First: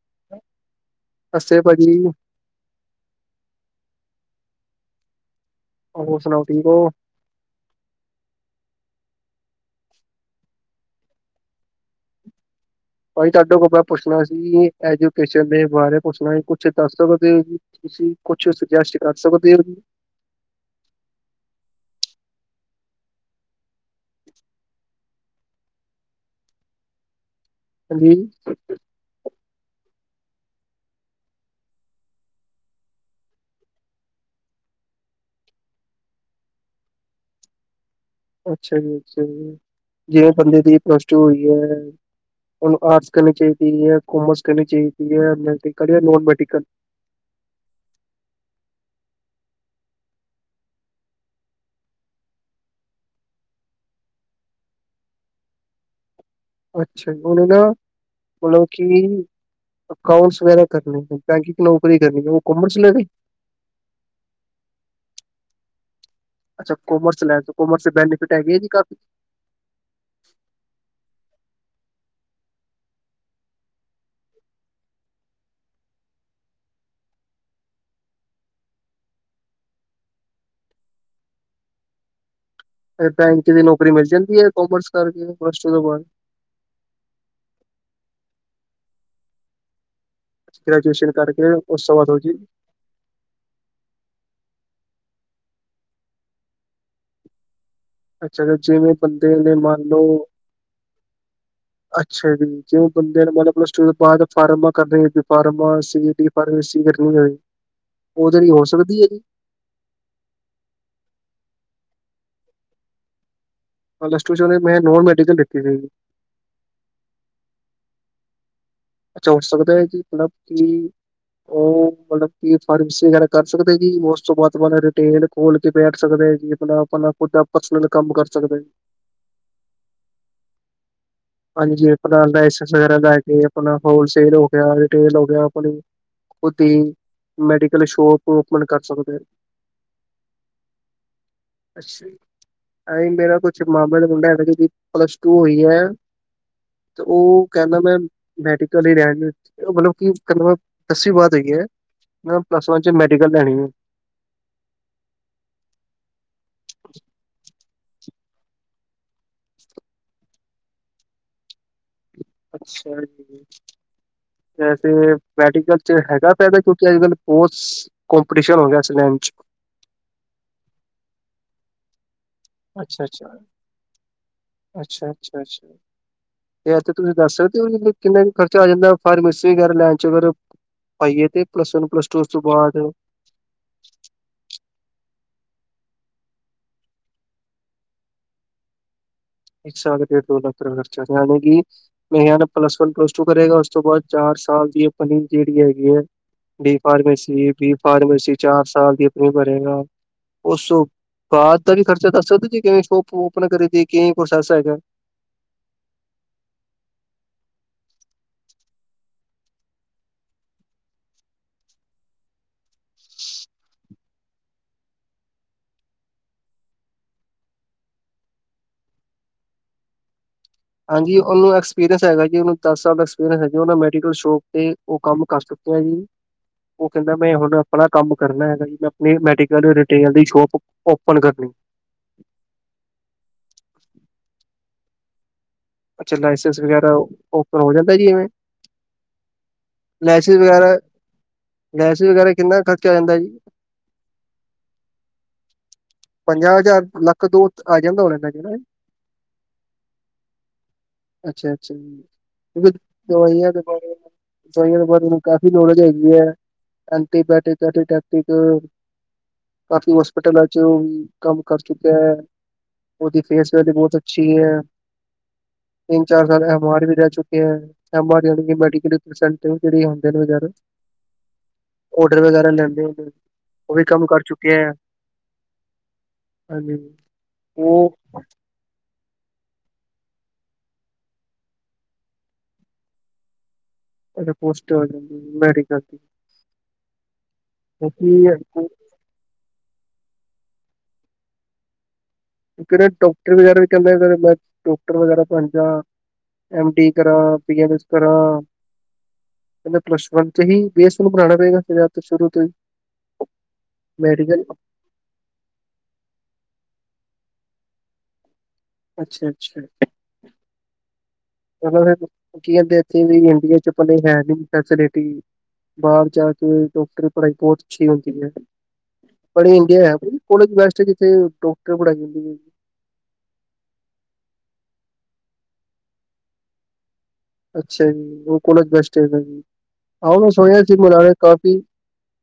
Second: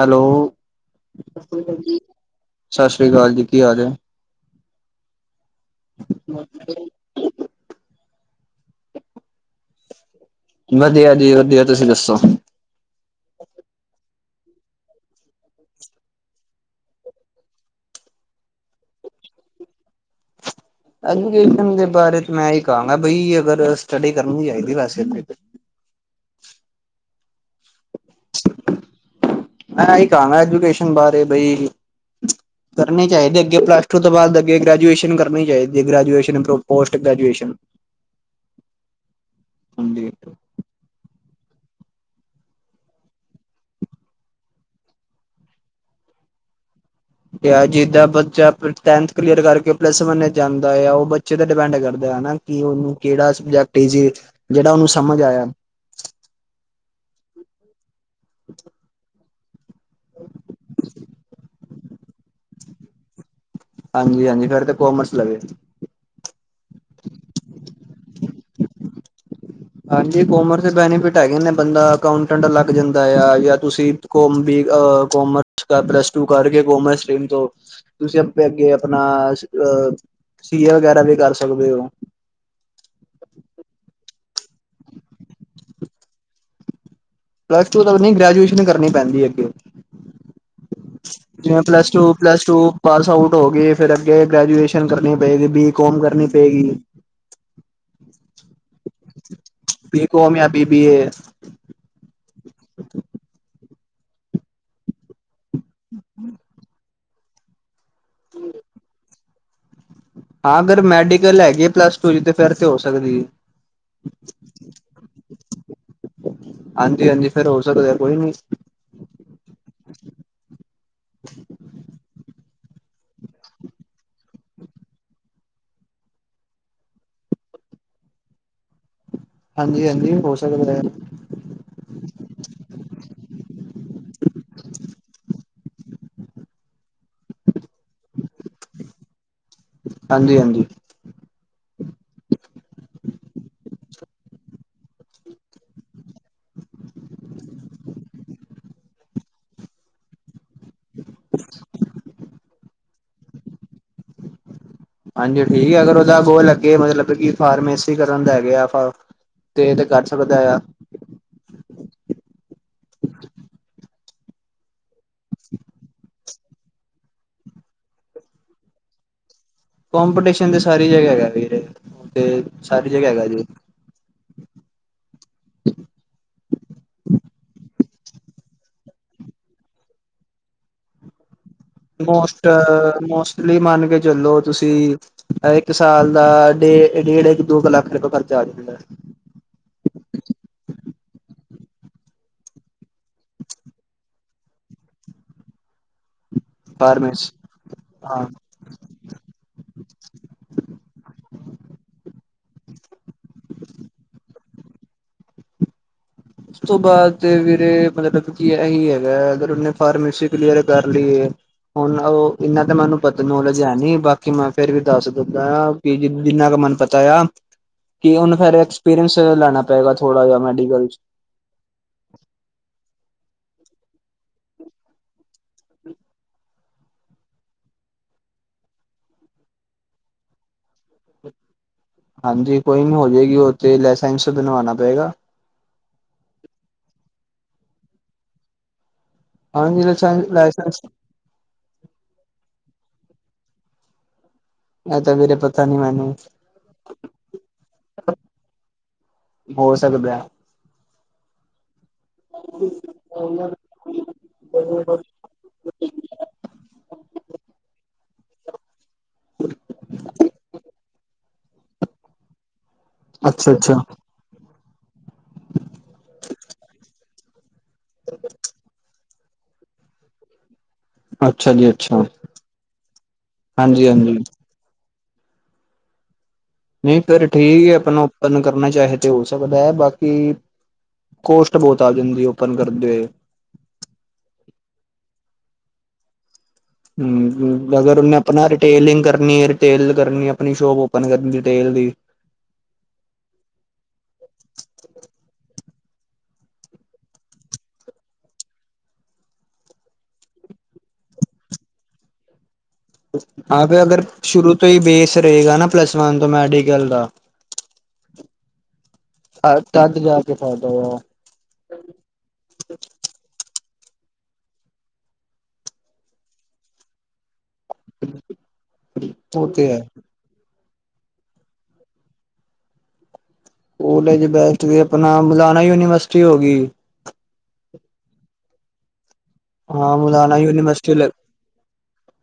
Hello, ਨਮਸਤੇ ਭਾਜੀ, ਸ਼ਸ਼ੀ ਕਾਲ ਜੀ, ਕੀ ਹਾਲ ਏ। ਹੋਰ ਸੁਣਾਓ ਠੀਕ ਹੋ। ਵਧੀਆ ਜੀ, ਵਧੀਆ ਤੁਸੀਂ ਦੱਸੋ। ਭਾਜੀ ਤੁਹਾਡੇ ਕੋਲੋਂ ਮੈ ਪੁੱਛਣਾ ਸੀ, ਐਜੂਕੇਸ਼ਨ ਦੇ ਬਾਰੇ, ਪੁੱਛਣਾ ਸੀ, ਕੁਛ ਦੱਸ ਸਕਦੇ ਹੋ। ਤੁਸੀਂ ਕੁਸ਼ ਸੂਜੈਸਟ, ਕਰ ਸਕਦੇ ਹੋ ਜੀ। ਐਜੂਕੇਸ਼ਨ ਦੇ ਬਾਰੇ ਮੈਂ ਇਹ ਕਹਾਂਗਾ ਬਈ ਅਗਰ ਸਟੱਡੀ ਕਰਨੀ ਚਾਹੀਦੀ ਵੈਸੇ ਤੇ ਹਾਂਜੀ। ਮੈਂ ਇਹੀ ਕਹਾਂਗਾ, ਐਜੂਕੇਸ਼ਨ ਬਾਰੇ ਬਈ ' [inaudible] ਕਰਨੀ ਚਾਹੀਦੀ, ਅੱਗੇ ਪਲੱਸ ਟੂ ਤੋਂ ਬਾਅਦ ਅੱਗੇ ਗ੍ਰੈਜੂਏਸ਼ਨ ਕਰਨੀ ਚਾਹੀਦੀ ਐ ਗ੍ਰੈਜੂਏਸ਼ਨ ਪੋਸਟ ਗ੍ਰੈਜੂਏਸ਼ਨ ਅੱਛਾ ਜੀ, ਅੱਛਾ ਜੀ, ਹਾਂਜੀ ਜਿਵੇ ਬੰਦੇ ਦੀ ਪਲਸ ਟੂ ਹੋਈ ਐ ਆਰਟਸ ਕਰਨੀ ਚਾਹੀਦੀ ਐ, ਕਾਮਰਸ ਕਰਨੀ ਚਾਹੀਦੀ ਐ, ਮੈਡੀਕਲ ਜਾ ਨੋਨ ਮੈਡੀਕਲ? ਜਾਂ ਜਿੱਦਾਂ ਬੱਚਾ ਟੈਨਥ ਕਲੀਅਰ ਕਰਕੇ ਪਲੱਸ ਵਨ ਜਾਂਦਾ ਆ ਉਹ ਬੱਚੇ ਤੇ ਡਿਪੈਂਡ ਕਰਦਾ ਆ ਹਨਾ। ਕਿ ਉਹਨੂੰ ਕਿਹੜਾ ਸਬਜੈਕਟ ਈਜੀ ਜਿਹੜਾ ਉਹਨੂੰ ਸਮਝ ਆਇਆ ਅੱਛਾ, ਉਹਨੇ ਨਾ ਮਤਲਬ ਕਿ ਅਕਾਊਂਟਸ ਵਗੈਰਾ ਕਰਨੇ, ਬੈਂਕਿੰਗ ਨੌਕਰੀ ਕਰਨੀ ਐ, ਉਹ ਕਮਰਸ ਲੈ ਲਈ ਹਾਂਜੀ-ਹਾਂਜੀ, ਫੇਰ ਤੇ ਕੋਮਰਸ ਲਵੇ ਅੱਛਾ, ਕੋਮਰਸ ਲੈਣ ਕੋਮਰਸ ਬੈਨੀਫਿਟ ਹੈਗੇ ਜੀ ਕਾ ਹਾਂਜੀ, ਕੋਮਰਸ ਦੇ ਬੈਨੀਫਿਟ ਹੈਗੇ ਨੇ ਬੰਦਾ ਅਕਾਊਂਟੈਂਟ ਲੱਗ ਜਾਂਦਾ ਆ ਜਾਂ ਤੁਸੀਂ ਕੋ ਬੀ ਕੋਮਰਸ ਪਲੱਸ ਟੂ ਕਰਕੇ ਕਮਰਸ ਸਿਟਰੀਮ ਤੋਂ ਤੁਸੀਂ ਆਪੇ ਅੱਗੇ ਆਪਣਾ ਅਹ- ਸੀਏ ਵਗੈਰਾ ਵੀ ਕਰ ਸਕਦੇ ਓ। ਫ ਬੈਂਕ ਵੀ ਨੌਕਰੀ ਮਿਲ ਜਾਂਦੀ ਐ ਕੋਮਰਸ ਕਰਕੇ ਪਲੱਸ ਟੂ ਤੋਂ ਬਾਅਦ ਪਲੱਸ ਟੂ ਤਾਂ ਗ੍ਰੈਜੂਏਸ਼ਨ ਕਰਨੀ ਪੈਂਦੀ ਐ ਅੱਗੇ ਗ੍ਰੈਜੂਏਸ਼ਨ ਕਰਕੇ ਜਿਵੇਂ ਉਸ ਪਲੱਸ ਤੋਂ ਟੂ, ਬਾਅਦ ਹੋ ਜੀ ਪਲੱਸ ਟੂ ਪਾਸ ਆਊਟ ਹੋ ਗਈ, ਫਿਰ ਅੱਗੇ ਗ੍ਰੈਜੂਏਸ਼ਨ ਕਰਨੀ ਪਏਗੀ ਬੀ ਕੌਮ ਕਰਨੀ ਪਏਗੀ ਅੱਛਾ, ਜਿਵੇਂ ਬੰਦੇ ਦੇ ਮੰਨ ਬੀ ਲਓ ਕੋਮ ਜਾਂ ਬੀ ਬੀ ਏ ਅੱਛਾ ਜੀ, ਜੇ ਉਹ ਬੰਦੇ ਨੇ ਮਤਲਬ ਪੱਲਸ-ਟੂ ਤੋਂ ਬਾਅਦ ਫਾਰਮਾ ਕਰ ਰਹੇ ਫਾਰਮਾ ਸੀ ਡ ਉਹ ਸੀ ਕਰਨੀ ਹੋਵੇ, ਉਹਦੇ ਲੲੀ ਹੋ ਸਕਦੀ ਐ ਜੀ। ਹਾਂ, ਅਗਰ ਮੈਡੀਕਲ ਹੈਗੀ ਐ ਪਲੱਸ-ਟੂ 'ਚ' ਤੇ ਫਿਰ ਤੇ ਹੋ ਸਕਦੀ ਐ। ਪਲੱਸ ਟੂ 'ਚ'ਉਹਨੇ ਮੈਂ ਨੋਨ ਮੈਡੀਕਲ ਲੀਤੀ ਹੋਈ ਸੀਗੀ। ਹਾਂਜੀ-ਹਾਂਜੀ ਫੇਰ ਹੋ ਸਕਦਾ ਕੋਈ ਨੀ ਅੱਛਾ ਹੋ ਸਕਦਾ ਐ ਜੀ, ਮਤਲਬ ਕਿ ਉਹ ਮਤਲਬ ਕੀ ਫਾਰਮੇਸੀ ਵਗੈਰਾ ਕਰ ਸਕਦੇ ਜੀ, ਉਸ ਤੋਂ ਬਾਅਦਬ ਰਿਟੇਲ ਖੋਲ ਕੇ ਬੈਠ ਸਕਦੇ ਆ ਜੀ ਆਪਣਾ, ਆਪਣਾ ਪਰਸਨਲ ਕੰਮ ਕਰ ਸਕਦਾ ਆ ਜੀ। ਹਾਂਜੀ-ਹਾਂਜੀ ਹੋ ਸਕਦਾ ਐ। ਹਾਂਜੀ ਆਪਣਾ, ਲਾਈਸੈਸ ਵਗੈਰਾ ਲੈ ਕੇ ਆਪਣਾ ਹੋਲਸੇਲ ਹੋ ਗਿਆ, ਰਿਟੇਲ ਹੋ ਗਿਆ ਆਪਣੀ ਖੁਦੀ ਮੈਡੀਕਲ ਸ਼ੋਪ ਓਪਨ ਕਰ ਸਕਦੇ ਓ। ਹਾਂਜੀ-ਹਾਂਜੀ। ਅੱਛਾ। ਆਈ ਮੇਰਾ ਕੁਛ ਮਾਮੇ ਦੇ ਮੁੰਡਾ ਹੈਗਾ, ਐ ਜੀਦੀ ਪਲੱਸ-ਟੂ ਹੋਈ ਹੋਈ ਐ। ਤੇ ਉਹ ਕਹਿੰਦਾ ਮੈਂ ਮੈਡੀਕਲ ਈ ਲੈਣ ਮਤਲਬ ਕਿ ਦਸਵੀਂ ਬਾਅਦ ਹੋਈ ਐ ਮਤਲਬ ਪਲੱਸ 'ਚ' ਮੈਡੀਕਲ ਲੈਣੀ ਐ। ਹਾਂਜੀ ਠੀਕ ਆ, ਅਗਰ ਉਹਦਾ ਬੋਲ ਲੱਗੇ ਮਤਲਬ ਕਿ ਫਾਰਮੇਸੀ ਕਰਨ ਦਾ ਹੈਗੇ ਆ ਤੇ ਇਹ ਕਰ ਸਕਦਾ ਆ। ਅੱਛਾ ਜੀ। ਵੈਸੇ ਮੈਡੀਕਲ 'ਚ ਹੈਗਾ ਫਾਇਦਾ। ਕਿਉਂਕਿ ਅੱਜ ਕੱਲ ਕੋਰਸ ਕੋਂਪੀਟੀਸ਼ਨ ਹੋ ਗਿਆ ਐਸ ਟਾਈਮ 'ਚ ਕੋਂਪੀਟੀਸ਼ਨ ਤੇ ਸਾਰੀ ਜਗ੍ਹਾ ਹੈਗਾ ਵੀਰੇ। ਤੇ ਸਾਰੀ ਜਗ੍ਹਾ ਹੈਗਾ ਜੀ ਅੱਛਾ-ਅੱਛਾ-ਅੱਛਾ-ਅੱਛਾ-ਅੱਛਾ। ਥ ਤੁਸੀਂ ਦੱਸ ਸਕਦੇ ਓ ਕਿੰਨਾ ਕ ਖਰਚਾ ਆ ਜਾਂਦਾ ਫਾਰਮੇਸੀ ਵਗੈਰਾ ਲੈਂਣ 'ਚ ਅਗਰ ਭਾਈ ਏ ਤੇ ਪਲੱਸ ਵਨ ਪਲੱਸ ਟੂ ਉਸ ਤੋਂ ਮੋਸਟ ਬਾਅਦ ਮੋਸਟਲੀ ਮੰਨ ਕੇ ਚਲੋ ਤੁਸੀਂ ਇੱਕ ਸਾਲ ਦਾ ਡੇ ਡੇਢ -ਦੋ ਕੁ ਲੱਖ ਰੁਪਏ ਖਰਚਾ ਆ ਜਾਂਦਾ। ਇੱਕ ਸਾਲ ਦਾ ਦੋ ਲੱਖ ਰੁਪਏ ਖਰਚ। ਜਦ ਕਿ ਜਾ ਪਲੱਸ ਵਨ, ਪਲੱਸ ਟੂ ਕਰੇ ਗਾ ਉਸ ਤੋਂ ਬਾਅਦ ਚਾਰ ਸਾਲ ਦੀ ਆਪਣੀ ਜਿਹੜੀ ਹੈਗੀ ਏ। ਡੀ ਫਾਰਮੇਸ ਫਾਰਮੇਸੀ, ਡੀ ਹਾਂ ਫਾਰਮੇਸੀ ਚਾਰ ਸਾਲ ਦੀ ਆਪਣੀ ਕਰੇਗਾ। ਉਸ ਤੋ ਬਾਅਦ ਦਾ ਵੀ ਖਰਚਾ ਦੱਸ ਸਕਦੇ ਜੀ ਕਿਵੇਂ ਸ਼ੋਪ ਓਪਨ ਕਰੇ ਦੀ ਕਿਵੇਂ ਕੁਛ ਐਸਾ ਹੈਗਾ। ਉਸ ਤੋਂ ਬਾਅਦ ਵੀਰੇ ਮਤਲਬ ਕੀ ਇਹੀ ਹੈਗਾ। ਅਗਰ ਉਹਨੇ ਫਾਰਮੇਸੀ ਕਲੀਅਰ ਕਰ ਲੀ ਹੁਣ ਉਹ ਇਨਾ ਤਾਂ ਮੈਨੂੰ ਪਤਾ ਨੋਲੇਜ ਹੈ ਨੀ ਬਾਕੀ ਮੈਂ ਫੇਰ ਵੀ ਦੱਸ ਦਿੰਨਾ ਕਿ ਜ ਜਿੰਨਾ ਕੁ ਮੈਨੂੰ ਪਤਾ ਆ ਕੀ ਉਹਨੂੰ ਫੇਰ ਐਕਸਪੀਰੀਅੰਸ ਲੈਣਾ ਪਏਗਾ ਥੋੜਾ ਜਿਹਾ ਮੈਡੀਕਲ 'ਚ ਹਾਂਜੀ ਉਹਨੂੰ ਐਕਸਪੀਰੀਅੰਸ ਹੈਗਾ ਜੀ ਉਹਨੂੰ ਦਸ ਸਾਲ ਦਾ ਐਕਸਪੀਰੀਅੰਸ ਐ ਜੀ ਉਹ ਮੈਡੀਕਲ ਸ਼ੋਪ ਤੇ ਉਹ ਕੰਮ ਕਰ ਚੁੱਕਾ ਹੈ ਜੀ। ਉਹ ਕਹਿੰਦਾ ਮੈਂ ਹੁਣ ਆਪਣਾ ਕੰਮ ਕਰਨਾ ਹੈਗਾ। ਜਿਵੇਂ ਮੈਂ ਆਪਣੀ ਮੈਡੀਕਲ ਰਿਟੇਲ ਦੀ ਸੋਪ ਓਪਨ ਕਰਨੀ। ਹਾਂਜੀ ਕੋਈ ਨੀ ਹੋ ਜਾਏਗੀ ਉਹ 'ਚ ਲਾਇਸੈਂਸ ਬਣਾਣਾ ਪਏਗਾ। ਅੱਛਾ ਲਾਇਸੈਂਸ ਵਗੈਰਾ ਓਪਨ ਹੋ ਜਾਂਦਾ ਜੀ ਐਵੇਂ। ਲਾਇਸੈਂਸ ਵਗੈਰਾ ਲੈਂੲਸ ਵਗੈਰਾ ਕਿੰਨਾ ਖਰਚਾ ਹੋ ਜਾਂਦਾ ਜੀ। [inaudible] ਇਹ ਤਾਂ ਵੀਰੇ ਪਤਾ ਨੀ ਮੈਨੂੰ [inaudible] ਪੰਜਾਹ ਹਜ਼ਾਰ, ਲੱਖ ਤੋ ਉੱਤੇ ਆ ਜਾਂਦਾ ਹੋਣਾ ਹਨਾ। ਮੈਂ ਕਹਿਣਾ ਹੋ ਸਕਦਾ। ਅੱਛਾ-ਅੱਛਾ ਜੀ [unintelligible] ਦਵਾਈਆਂ ਦੇ ਬਾਰੇ ਮੈਨੂੰ ਕਾਫ਼ੀ ਨੌਲੇਜ ਹੈਗੀ ਹੈ ਐਂਟੀਬਾਇਟਕ [unintelligible] ਕਾਫ਼ੀ ਹੋਸਪਿਟਲਾਂ 'ਚ ਵੀ ਕੰਮ ਕਰ ਚੁੱਕਿਆ ਐ। ਉਹਦੀ ਅੱਛਾ ਫੇਸ ਵਲੂੈ ਅੱਛਾ ਬਹੁਤ ਅੱਛੀ ਐ। ਤਿੰਨ ਚਾਰ ਸਾਲ ਐਵਾਰਡ ਵੀ ਰਹਿ ਚੁੱਕੇ ਆ [unintelligible] ਅੱਛਾ ਜੀ ਅੱਛਾ ਔਡਰ ਵਗੈਰਾ ਲੈਂਦੇ ਹੁੰਦੇ ਉਹ ਵੀ ਹਾਂਜੀ ਕੰਮ ਹਾਂਜੀ ਕਰ ਚੁੱਕੇ ਐ। ਨਹੀਂ ਫਿਰ ਠੀਕ ਹੀ ਉਹ ਆਪਣਾ ਓਪਨ ਕਰਨਾ ਚਾਹੇ ਤਾਂ ਹੋ ਸਕਦਾ ਐ। ਬਾਕੀ ਕੋਸਟ ਬਹੁਤ ਆ ਜਾਂਦੀ ਓਪਨ ਕਰਦੇ ਹੋਏ। ਪੋਸਟ ਆ ਜਾਂਦੀ ਮੈਡੀਕਲ ਦੀ। ਹੂੰ-ਹੂੰ ਮਗਰ ਆਪਣਾ ਕਿਉਂਕਿ ਰਿਟੇਲਿੰਗ ਕਰਨੀ ਐ। ਡਟੇਲ ਕਰਨੀ ਆਪਣੀ ਸ਼ੋਪ ਓਪਨ ਕਰਨੀ ਦੀ ਡਟੇਲ ਦੀ। ਕਿਹੜੇ ਡੋਕਟਰ ਵਗੈਰਾ ਵੀ ਕਹਿੰਦੇ ਮੈਂ ਡੋਕਟਰ ਵਗੈਰਾ ਬਣਜਾ। ਐਮ ਟੀ ਕਰਾ, ਪੀ ਐਮ ਐੱਸ ਕਰਾਂ। ਇਕੱਲਾ ਪਲੱਸ ਵਨ 'ਚ ਹੀ ਬੇਸ ਨੂੰ ਬਣਾਣਾ ਪਏਗਾ ਫੇਰ ਸ਼ੁਰੂ ਤੋਂ ਹੀ ਹਾਂ ਫੇਰ ਅਗਰ ਮੈਡੀਕਲ ਸ਼ੁਰੂ ਤੋਂ ਹੀ ਬੇਸ ਰਹੇਗਾ ਨਾ ਪਲੱਸ ਵਨ ਤੋ ਮੈਡੀਕਲ ਦਾ ਅੱਛਾ ਹਾ ਅੱਛਾ ਤਦ ਜਾਕੇ ਫਾਇਦਾ ਹੋਏ ਗਾ ਉਹ ਮਤਲ ਕੀ ਆਂਦੇ ਇੱਥੇ ਵੀ ਇੰਡੀਆ 'ਚ ਪਲੇ ਹੈਨੀ ਫੈਸਿਲਿਟੀ ਬਾਹਰ ਜਾ ਕੇ ਡਾਕਟਰੀ ਪੜ੍ਹਾਈ ਬਹੁਤ ਅੱਛੀ ਹੁੰਦੀ ਐ ਉਹ ਆਪਣੇ ਤੇ ਹੈ ਇੰਡੀਆ ਐ ਕੋਲੇਜ ਬੈਸਟ ਜਿੱਥੇ ਡਾਕਟਰ ਪੜ੍ਹਾਈ ਜਾਂਦੀ ਐ। ਕੋਲਜ ਬੈਸਟ ਜੀ ਆਪਣਾ ਲੁਧਿਆਣਾ ਯੂਨੀਵਰਸਿਟੀ ਹੋ ਗਈ। ਅੱਛਾ ਜੀ, ਉਹ ਕੋਲਜ ਬੈਸਟ ਏ। ਹਾਂ ਆਓ ਨਾ ਮੁਲਾਨਾ ਸੋਇ ਸੀ ਯੂਨੀਵਰਸਿਟੀ ਲ ਮਲਾਣੇ ਕਾਫੀ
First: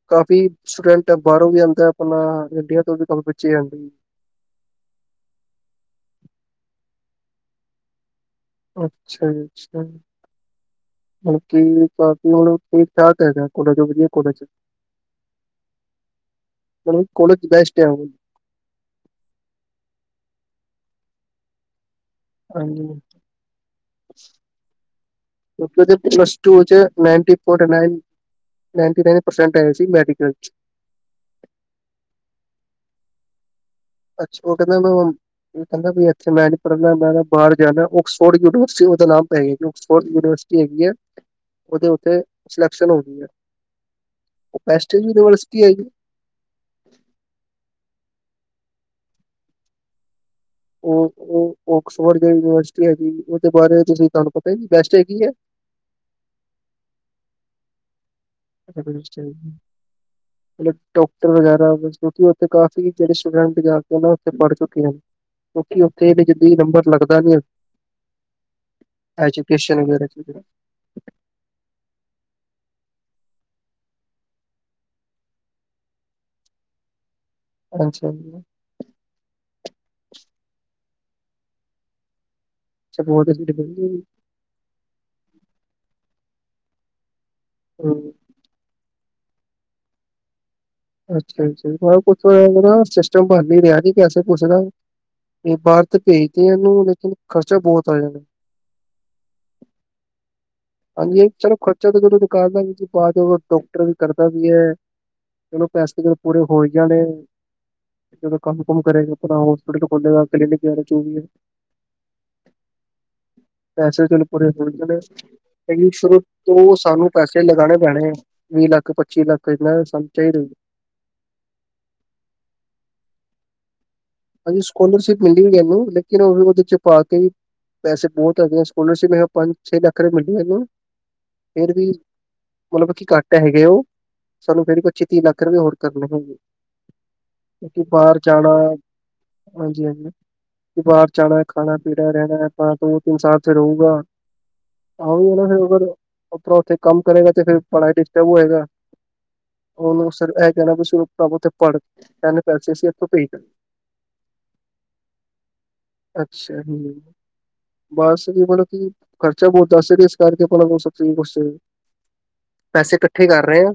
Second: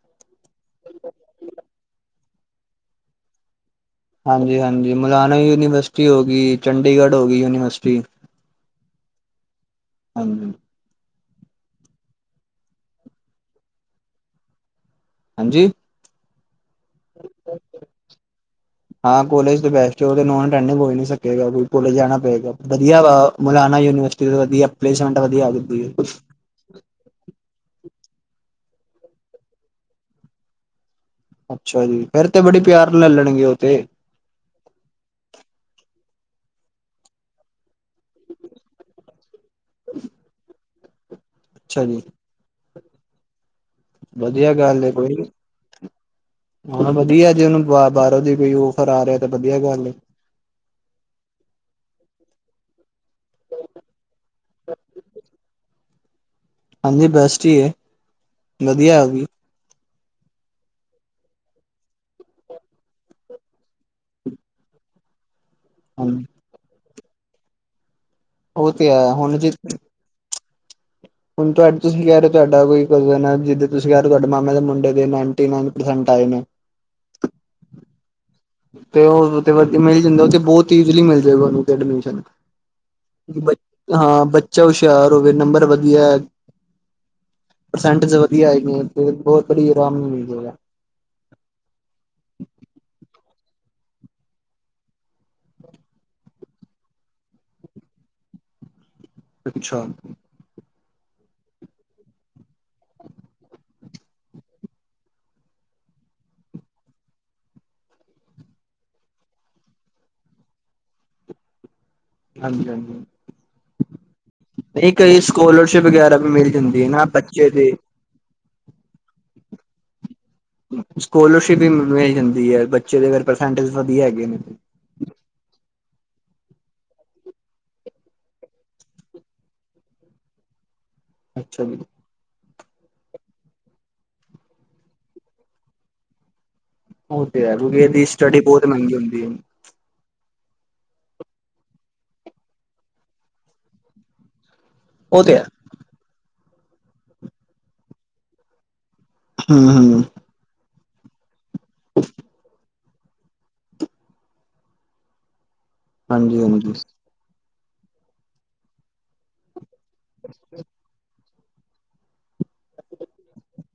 ਕਾਫ਼ੀ ਸਟੂਡੈਂਟ ਬਾਹਰੋਂ ਵੀ ਆਉਂਦਾ ਆਪਣਾ ਇੰਡੀਆ ਤੋਂ ਵੀ ਕਾਫ਼ੀ ਬੱਚੇ ਆਂਦੇ ਜੀ। ਹਾਂਜੀ, ਹਾਂਜੀ ਮੌਲਾਨਾ ਯੂਨੀਵਰਸਿਟੀ ਹੋ ਗਈ, ਚੰਡੀਗੜ੍ਹ ਹੋ ਗਈ ਯੂਨੀਵਰਸਿਟੀ। ਅੱਛਾ ਜੀ ਅੱਛਾ ਹਾਂਜੀ ਬਾਕੀ ਬਾਕੀ ਮਤਲਬ ਹੁਣ ਠੀਕ- ਠਾਕ ਹੈਗਾ ਕੋਲੇ ਚ ਵਧੀਆ ਕੋਲਜ਼ 'ਚ ਹਾਂਜੀ। ਮਤਲਬ, ਕੋਲੇਜ 'ਚ ਬੈਸਟ ਹੈ ਆ। ਹਾਂ ਕੋਲੇਜ ਤੇ ਬੈਸਟ ਆ ਉਹਦੇ ਨੋਂਨ ਅਟੈਡਿੰਗ ਹੋ ਨੀ ਸਕੇਗਾ ਕੋਈ ਕੋਲੇਜ ਜਾਣਾ ਹਾਂਜੀ। ਵਧੀਆ ਮਲਾਨਣਾ ਯੂਨੀਵਰਸਿਟੀ ਵਧੀਆ ਪਲੇਸਮੈਂਟ ਵਧੀਆ ਉਹਦੀ। ਉਹ'ਚ'ਨੈਇਟੀ ਪੋਂਟ ਨਾਇਨ ਨਾਇਟੀ ਪਰਸੈਟੀਜ ਆ ਸੀ, ਮੈਡੀ ਅੱਛਾ ਜੀ, ਫੇਰ ਤੇ ਬੜੇ ਪਿਆਰ ਨਾਲ ਲੈ ਲੈਣਗੇ ਉਥੇ ਅੱਛਾ ਉਹ ਕਹਿੰਦਾ ਮ [inaudible] ਕਹਿੰਦਾ ਵੀ ਇੱਥੇ ਮੈਂ ਨੀ ਪੜ੍ਹਨਾ ਮੈਂ ਨਾ ਬਾਹਰ ਜਾਣਾ ਉਕਸਫੋਰਡ ਯੂਨੀਵਰਸਿਟੀ ਉਹਦਾ ਨਾਮ ਤਾਂ ਹੈਗਾ ਕਿ ਉਕਸਫੋਰਡ ਯੂਨੀਵਰਸਿਟੀ ਹੈਗੀ ਹੈ [inaudible] ਅੱਛਾ ਉਹਦੇ ਜੀ ਉੱਤੇ ਸਿਲੈਕਸ਼ਨ ਹੋਈ ਵੀ ਵਧੀਆ ਗੱਲ ਹੈ [inaudible] ਕੋਈ ਨੀ। ਰਿਵਰਸ ਹੈ ਜੀ। ਹਾਂ ਵਧੀਆ ਜੇ ਉਹਨੂੰ ਬਾਹਰੋਂ ਦੀ ਕੋਈ ਔਫਰ ਆ ਰਿਹਾ ਤੇ ਵਧੀਆ ਗੱਲ ਉਹ ਓਕਸਫੋਰਡ ਜਿਹੜੀ ਯੂਨੀਵਰਸਿਟੀ ਹੈਗੀ ਉਹਦੇ ਬਾਰੇ ਤੁਸੀਂ ਤੁਹਾਨੂੰ ਪਤਾ ਹੈ ਜੀ ਬੈਸਟ ਹੈਗੀ ਹੈ। ਹਾਂਜੀ ਬੈਸਟ ਈ ਹੈ। ਵਧੀਆ ਉਹ ਵੀ [unintelligible] ਮਤਲਬ ਡਾਕਟਰ ਵਗੈਰਾ ਕਿਉਂਕਿ ਉੱਥੇ ਕਾਫ਼ੀ ਜਿਹੜੇ ਸਟੂਡੈਂਟ ਜਾ ਕੇ ਨਾ ਉੱਥੇ ਪੜ੍ਹ ਚੁੱਕੇ ਆ। [inaudible] ਕਿਉਕਿ ਉੱਥੇ ਵੀ ਜਲਦੀ ਨੰਬਰ ਲੱਗਦਾ ਨੀ ਆ ਉਹ ਤੇ ਹੈ [inaudible] ਹੁਣ ਜੇ ਐਜੂਕੇਸ਼ਨ ਵਗੈਰਾ ਚ ਹੁਣ ਤੁਹਾਡੇ ਤੁਸੀਂ ਕਹਿ ਰਹੇ ਹੋ ਤੁਹਾਡਾ ਕੋਈ ਕਜ਼ਨ ਆ ਜਿੱਦਾਂ ਤੁਸੀਂ ਕਹਿ ਰਹੇ ਤੁਹਾਡੇ ਮਾਮੇ ਦੇ ਮੁੰਡੇ ਦੇ ਨਾਈਨਟੀ ਨਾਈਨ ਪਰਸੈਂਟ ਆਏ ਨੇ ਅੱਛਾ ਜੀ। ਤੇ ਉਹ ਵਧੀਆ ਮਿਲ ਜਾਂਦਾ ਬਹੁਤ ਈਜ਼ਲੀ ਮਿਲ ਜਾਗਾ ਉਹਨੂੰ ਤਾਂ ਐਡਮਿਸ਼ਨ। ਹਾਂ ਬੱਚਾ ਹੁਸ਼ਿਆਰ ਹੋਵੇ ਨੰਬਰ ਵਧੀਆ। ਪਰਸੈਂਟਜ ਵਧੀਆ ਆ ਬਹੁਤ ਬੜੀ ਆਰਾਮ ਮਿਲ ਜਾਏਗਾ। ਅੱਛਾ- ਅੱਛਾ ਹੋਰ ਕੁੱਛ ਹੋਇਆ ਸਿਸਟਮ ਬਣ ਨੀਂ ਰਿਹਾ ਪੈਸੇ -ਪੂਸੇ ਦਾ ਇਹ ਬਾਹਰ ਤੇ ਭੇਜਦੇ ਇਹਨੂੰ ਲੇਕਿਨ ਖਰਚਾ ਬਹੁਤ ਆ ਜਾਣਾ। ਅੱਛਾ। ਹਾਂਜੀ ਇਹ ਚਲੋ ਖਰਚਾ ਤਾਂ ਜਦੋਂ ਦੁਕਾਨਦਾਰ ਵੀ ਤੁ ਪਾ ਜਾਓ ਡਾਕਟਰ ਵੀ ਕਰਦਾ ਵੀ ਹੈ‌। ਚਲੋ ਪੈਸੇ ਤੇ ਜਦੋਂ ਪੂਰੇ ਹੋਈ ਜਾਣੇ ਐ। ਜਦੋਂ ਕੰਮ- ਕੁਮ ਕਰੇਗਾ ਆਪਣਾ ਹੋਸਪੀਟਲ ਖੋਲੇਗਾ ਕਲੀਨਿਕ ਵਗੈਰਾ [unintelligible] ਹੈ। ਹਾਂਜੀ ਹਾਂਜੀ [inaudible] ਪੈਸੇ ਚਲ ਪੂਰੇ ਹੋ ਨਹੀਂ ਜਾਣੇ। ਕਈ ਸਕੋਲਰਸ਼ਿਪ ਵਗੈਰਾ ਸ਼ੁਰੂ ਵੀ ਮਿਲ ਤੋਂ ਜਾਂਦੀ ਹੈ ਨਾ ਸਾਨੂੰ ਪੈਸੇ ਬੱਚੇ ਦੇ ਲਗਾਉਣੇ ਪੈਣੇ ਹੈ ਵੀਹ ਲੱਖ -ਪੱਚੀ ਲੱਖ ਇਹਨਾ ਸਾਨੂੰ ਚਾਹੀਦਾ। ਸਕਾਲਰਸ਼ਿੱਪ ਵੀ ਮਿਲ ਜਾਂਦੀ ਹੈ ਬੱਚੇ ਦੇ ਅਗਰ ਪ੍ਰਸੈਂਟੇਜ ਵਧੀਆ ਹੈਗੇ ਨੇ। ਹਾਂਜੀ ਸਕੋਲਰਸ਼ਿਪ ਮਿਲੀ ਇਹਨੂੰ ਲੇਕਿਨ ਉਹਦੇ ਚ ਪਾ ਕੇ ਪੈਸੇ ਬਹੁਤ ਹੈਗੇ ਆ ਸਕੋਲਰਸ਼ਿਪ ਪੰਜ-ਛੇ ਲੱਖ ਰੁਪਏ ਮਿਲਦੀ ਇਹੂੰ ਅੱਛਾ ਫਿਰ ਜੀ ਵੀ ਮਤਲਬ ਬਾ ਘੱਟ ਹੈਗੇ ਆ ਉਹ ਸਾਨੂੰ ਕਹਿੰਦੇ ਪੱਚੀ-ਤੀਹ ਲੱਖ ਰੁਪਏ ਹੋਰ ਕਰਨੇ ਹੈਗੇ। ਉਹ ਤੇ ਹੈ ਗੁਡੀਆਂ ਦੀ ਸਟੱਡੀ ਬਹੁਤ ਮਹਿੰਗੀ ਹੁੰਦੀ ਐ। ਹਾਂਜੀ-ਹਾਂਜੀ ਤੇ ਬਾਹਰ ਜਾਣਾ ਖਾਣਾ- ਪੀਣਾ ਰਹਿਣਾ ਤਾਂ ਦੋ-ਤਿੰਨ ਸਾਲ ਇੱਥੇ ਰੂਗਾ ਆ ਵੀ ਤੇ ਹੈ ਉਹਦਾ ਫੇਰ ਉਹ ਕਰੋ ਆਪਣੇ ਉੱਥੇ ਕੰਮ ਕਰੇਗਾ ਤੇ ਫਿਰ ਪੜ੍ਹਾਈ ਡਿਸਟਰਬ ਹੋਏਗਾ। ਹੂੰ ਹੂੰ ਉਹਨੂੰ ਸਿਰ ਬਸ ਤੂੰ ਉਥੇ ਪੜ ਇਹਨੇ ਪੈਸੇ ਸੀ ਇੱਥੋਂ ਪੇਜ ਗੇ ਹਾਂਜੀ ਅੱਛਾ ਹਾਂਜੀ ਜੀ ਬਸ ਇਹ ਮਤਲਬ ਕਿ ਖਰਚਾ ਬਹੁਤ ਦੱਸ ਇਸ ਕਰਕੇ ਆਪਣੇ ਬ ਤੁਸੀ ਕੁਛ ਪੈਸੇ ਇਕੱਠੇ ਕਰ ਰਹੋ ਓ।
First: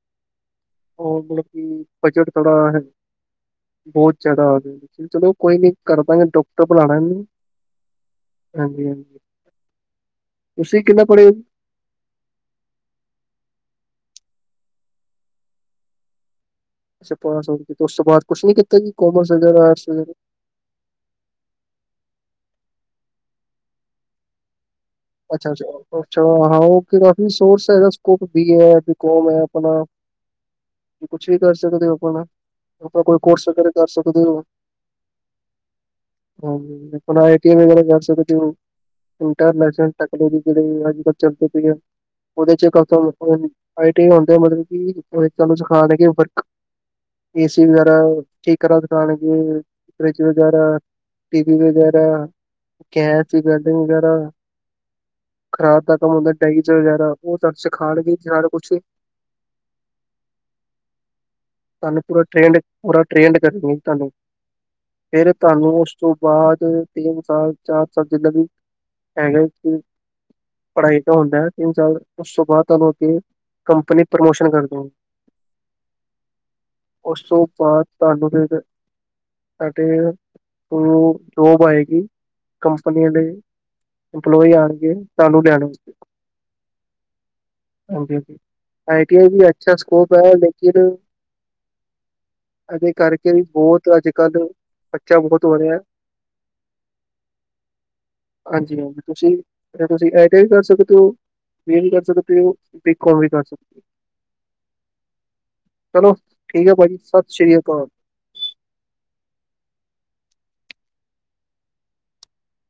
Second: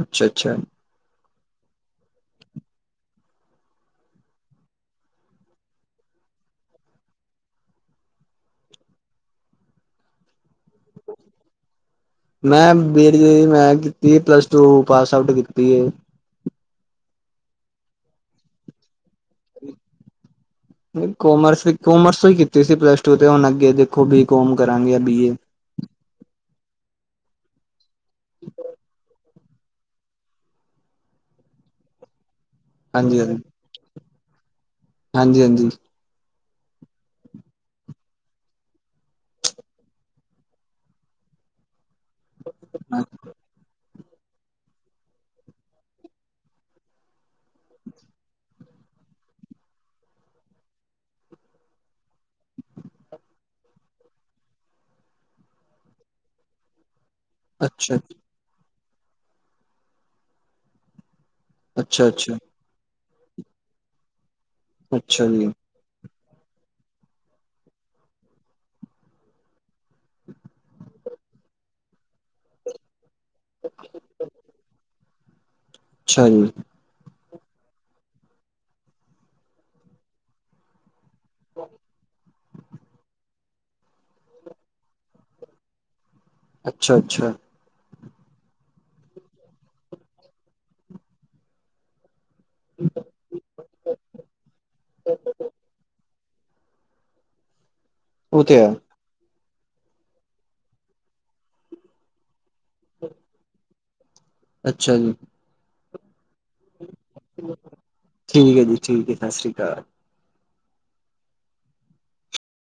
ਅੱਛਾ ਅੱਛਾ। ਉਹ ਮਤਲਬ ਕਿ ਬਜਟ ਥੋੜਾ। ਬਹੁਤ ਜ਼ਿਆਦਾ ਆ। ਚਲੋ ਕੋਈ ਨੀ ਕਰਦਾਂਗੇ ਡਾਕਟਰ ਬੁਲਾਣਾ ਹਾਂਜੀ-ਹਾਂਜੀ। ਤੁਸੀਂ ਕਿੰਨਾ ਪੜ੍ਹੇ ਓ? ਮੈਂ ਬੀ ਮੈਂ ਕੀਤੀ ਪਲੱਸ ਟੂ ਪਾਸ ਆਊਟ ਕੀਤੀ ਏ। ਅੱਛਾ। ਪਾਸ ਆਊਟ ਕੀਤੀ ਏ ਉਸ ਤੋਂ ਬਾਅਦ ਕੁਛ ਨੀ ਕੀਤਾ ਜੀ ਕੋਮਰਸ ਵਗੈਰਾ ਆਰਟਸ ਵਗੈਰਾ। ਨਹੀਂ ਕੋਮਰਸ ਵੀ ਕੋਮਰਸ ਤੋਂ ਹੀ ਕੀਤੀ ਸੀ ਪਲੱਸ ਟੂ ਤੇ ਹੁਣ ਅੱਗੇ ਦੇਖੋ ਬੀ ਕੋਮ ਕਰਾਂਗੇ ਬੀ ਏ ਅੱਛਾ ਹਾਂ। ਕਾਫੀ ਸੋਰਸ ਹੈਗਾ ਬੀ ਏ, ਬੀ ਕਾਮ ਆਪਣਾ। ਕੁਛ ਵੀ ਕਰ ਸਕਦੇ ਹੋ ਆਪਣਾ। ਆਪਾਂ ਕੋਈ ਹਾਂਜੀ ਕੋਰਸ ਵਗੈਰਾ ਕਰ ਸਕਦੇ ਹੋ। ਹਾਂਜੀ-ਹਾਂਜੀ। ਹਾਂਜੀ ਆਪਣਾ ਆਈ ਟੀ ਆਈ ਵਗੈਰਾ ਕਰ ਸਕਦੇ ਹੋ ਇੰਟਰਨੈਸ਼ਨਲ। ਟੈਕਨਾਲੋਜੀ ਅੱਜ-ਕੱਲ੍ਹ ਚੱਲਦੇ ਪਏ ਏ। ਉਹਦੇ ਕ- ਆਈ ਟੀ ਹੁੰਦੇ ਮਤਲਬ ਕਿ ਤੁਹਾਨੂੰ ਸਿਖਾ ਦੇ ਕੇ ਵਰਕ ਏਸੀ ਵਗੈਰਾ ਠੀਕ ਕਰਨ ਸਿਖਾਣਗੇ, ਫਰਿਜ ਵਗੈਰਾ। ਟੀ ਵੀ ਵਗੈਰਾ, ਗੈਚ ਬਲਡਿੰਗ ਵਗੈਰਾ। ਖ਼ਰਾਬ ਦਾ ਕੰਮ ਹੁੰਦਾ ਡੈਈਜ਼ ਵਗੈਰਾ ਉਹ ਸਾਨੂੰ ਅੱਛਾ ਸਿਖਾਣਗੇ ਸਾਰਾ ਕੁਛ ਹੀ। ਤੁਹਾਨੂੰ ਅੱਛਾ ਪੂਰਾ ਅੱਛਾ ਟ੍ਰੇਡ ਪੂਰਾ ਟ੍ਰੇਡ ਕਰਨਗੇ ਤੁਹਾਨੂੰ। ਅੱਛਾ ਫਿਰ ਜੀ ਤੁਹਾਨੂੰ ਉਸ ਤੋਂ ਬਾਅਦ ਤਿੰਨ ਸਾਲ ਚਾਰ ਸਾਲ ਜਿਦਾਂ ਵੀ ਹੈਗੇ ਪੜ੍ਹਾਈ ਤਾਂ ਹੁੰਦਾ ਏ, ਤਿੰਨ ਸਾਲ ਉਸ ਤੋਂ ਬਾਅਦ ਤੁਹਾਨੂੰ ਅੱਗੇ। ਕੰਪਨੀ ਪ੍ਰਮੋਸ਼ਨ ਕਰਦੀ ਨੇ। ਅੱਛਾ ਜੀ। ਉਸ ਤੋਂ ਬਾਅਦ ਤੁਹਾਨੂੰ ਜ ਸਾਡੇ ਉਹ ਜੋਬ ਆਏਗੀ ਕੰਪਨੀ ਨੇੜੇ ਇੰਪਲੋਈ ਆਣਗੇ ਤੁਹਾਨੂੰ ਲੈਣੇ ਵਾਸਤੇ। ਅੱਛਾ-ਅੱਛਾ। ਹਾਂਜੀ-ਹਾਂਜੀ ਆਈ ਟੀ ਆਈ ਵੀ ਅੱਛਾ ਸਕਕੋਪ ਏ ਲੇਕਿਨ। ਇਹਦੇ ਕਰਕੇ ਵੀ ਬਹੁਤ ਅੱਜ-ਕੱਲ੍ਹ ਬੱਚਾ ਬਹੁਤ ਵਧਿਆ। ਉਹ ਤੇ ਹੈ ਹਾਂਜੀ-ਹਾਂਜੀ। ਤੁਸੀਂ ਤੁਸੀਂ ਆਈਟੀ ਵੀ ਕਰ ਸਕਦੇ ਹੋ, ਬੀ ਏ ਵੀ ਕਰ ਸਕਦੇ ਹੋ, ਬੀਕਮ ਵੀ ਕਰ ਸਕਦੇ ਹੋ। ਅੱਛਾ ਜੀ। ਚਲੋ ਠੀਕ ਏ ਭਾਜੀ, ਸਤਿ ਸ੍ਰੀ ਅਕਾਲ। ਠੀਕ ਏ ਜੀ ਠੀਕ ਏ। ਸਸ਼੍ਰੀ ਅਕਾਲ।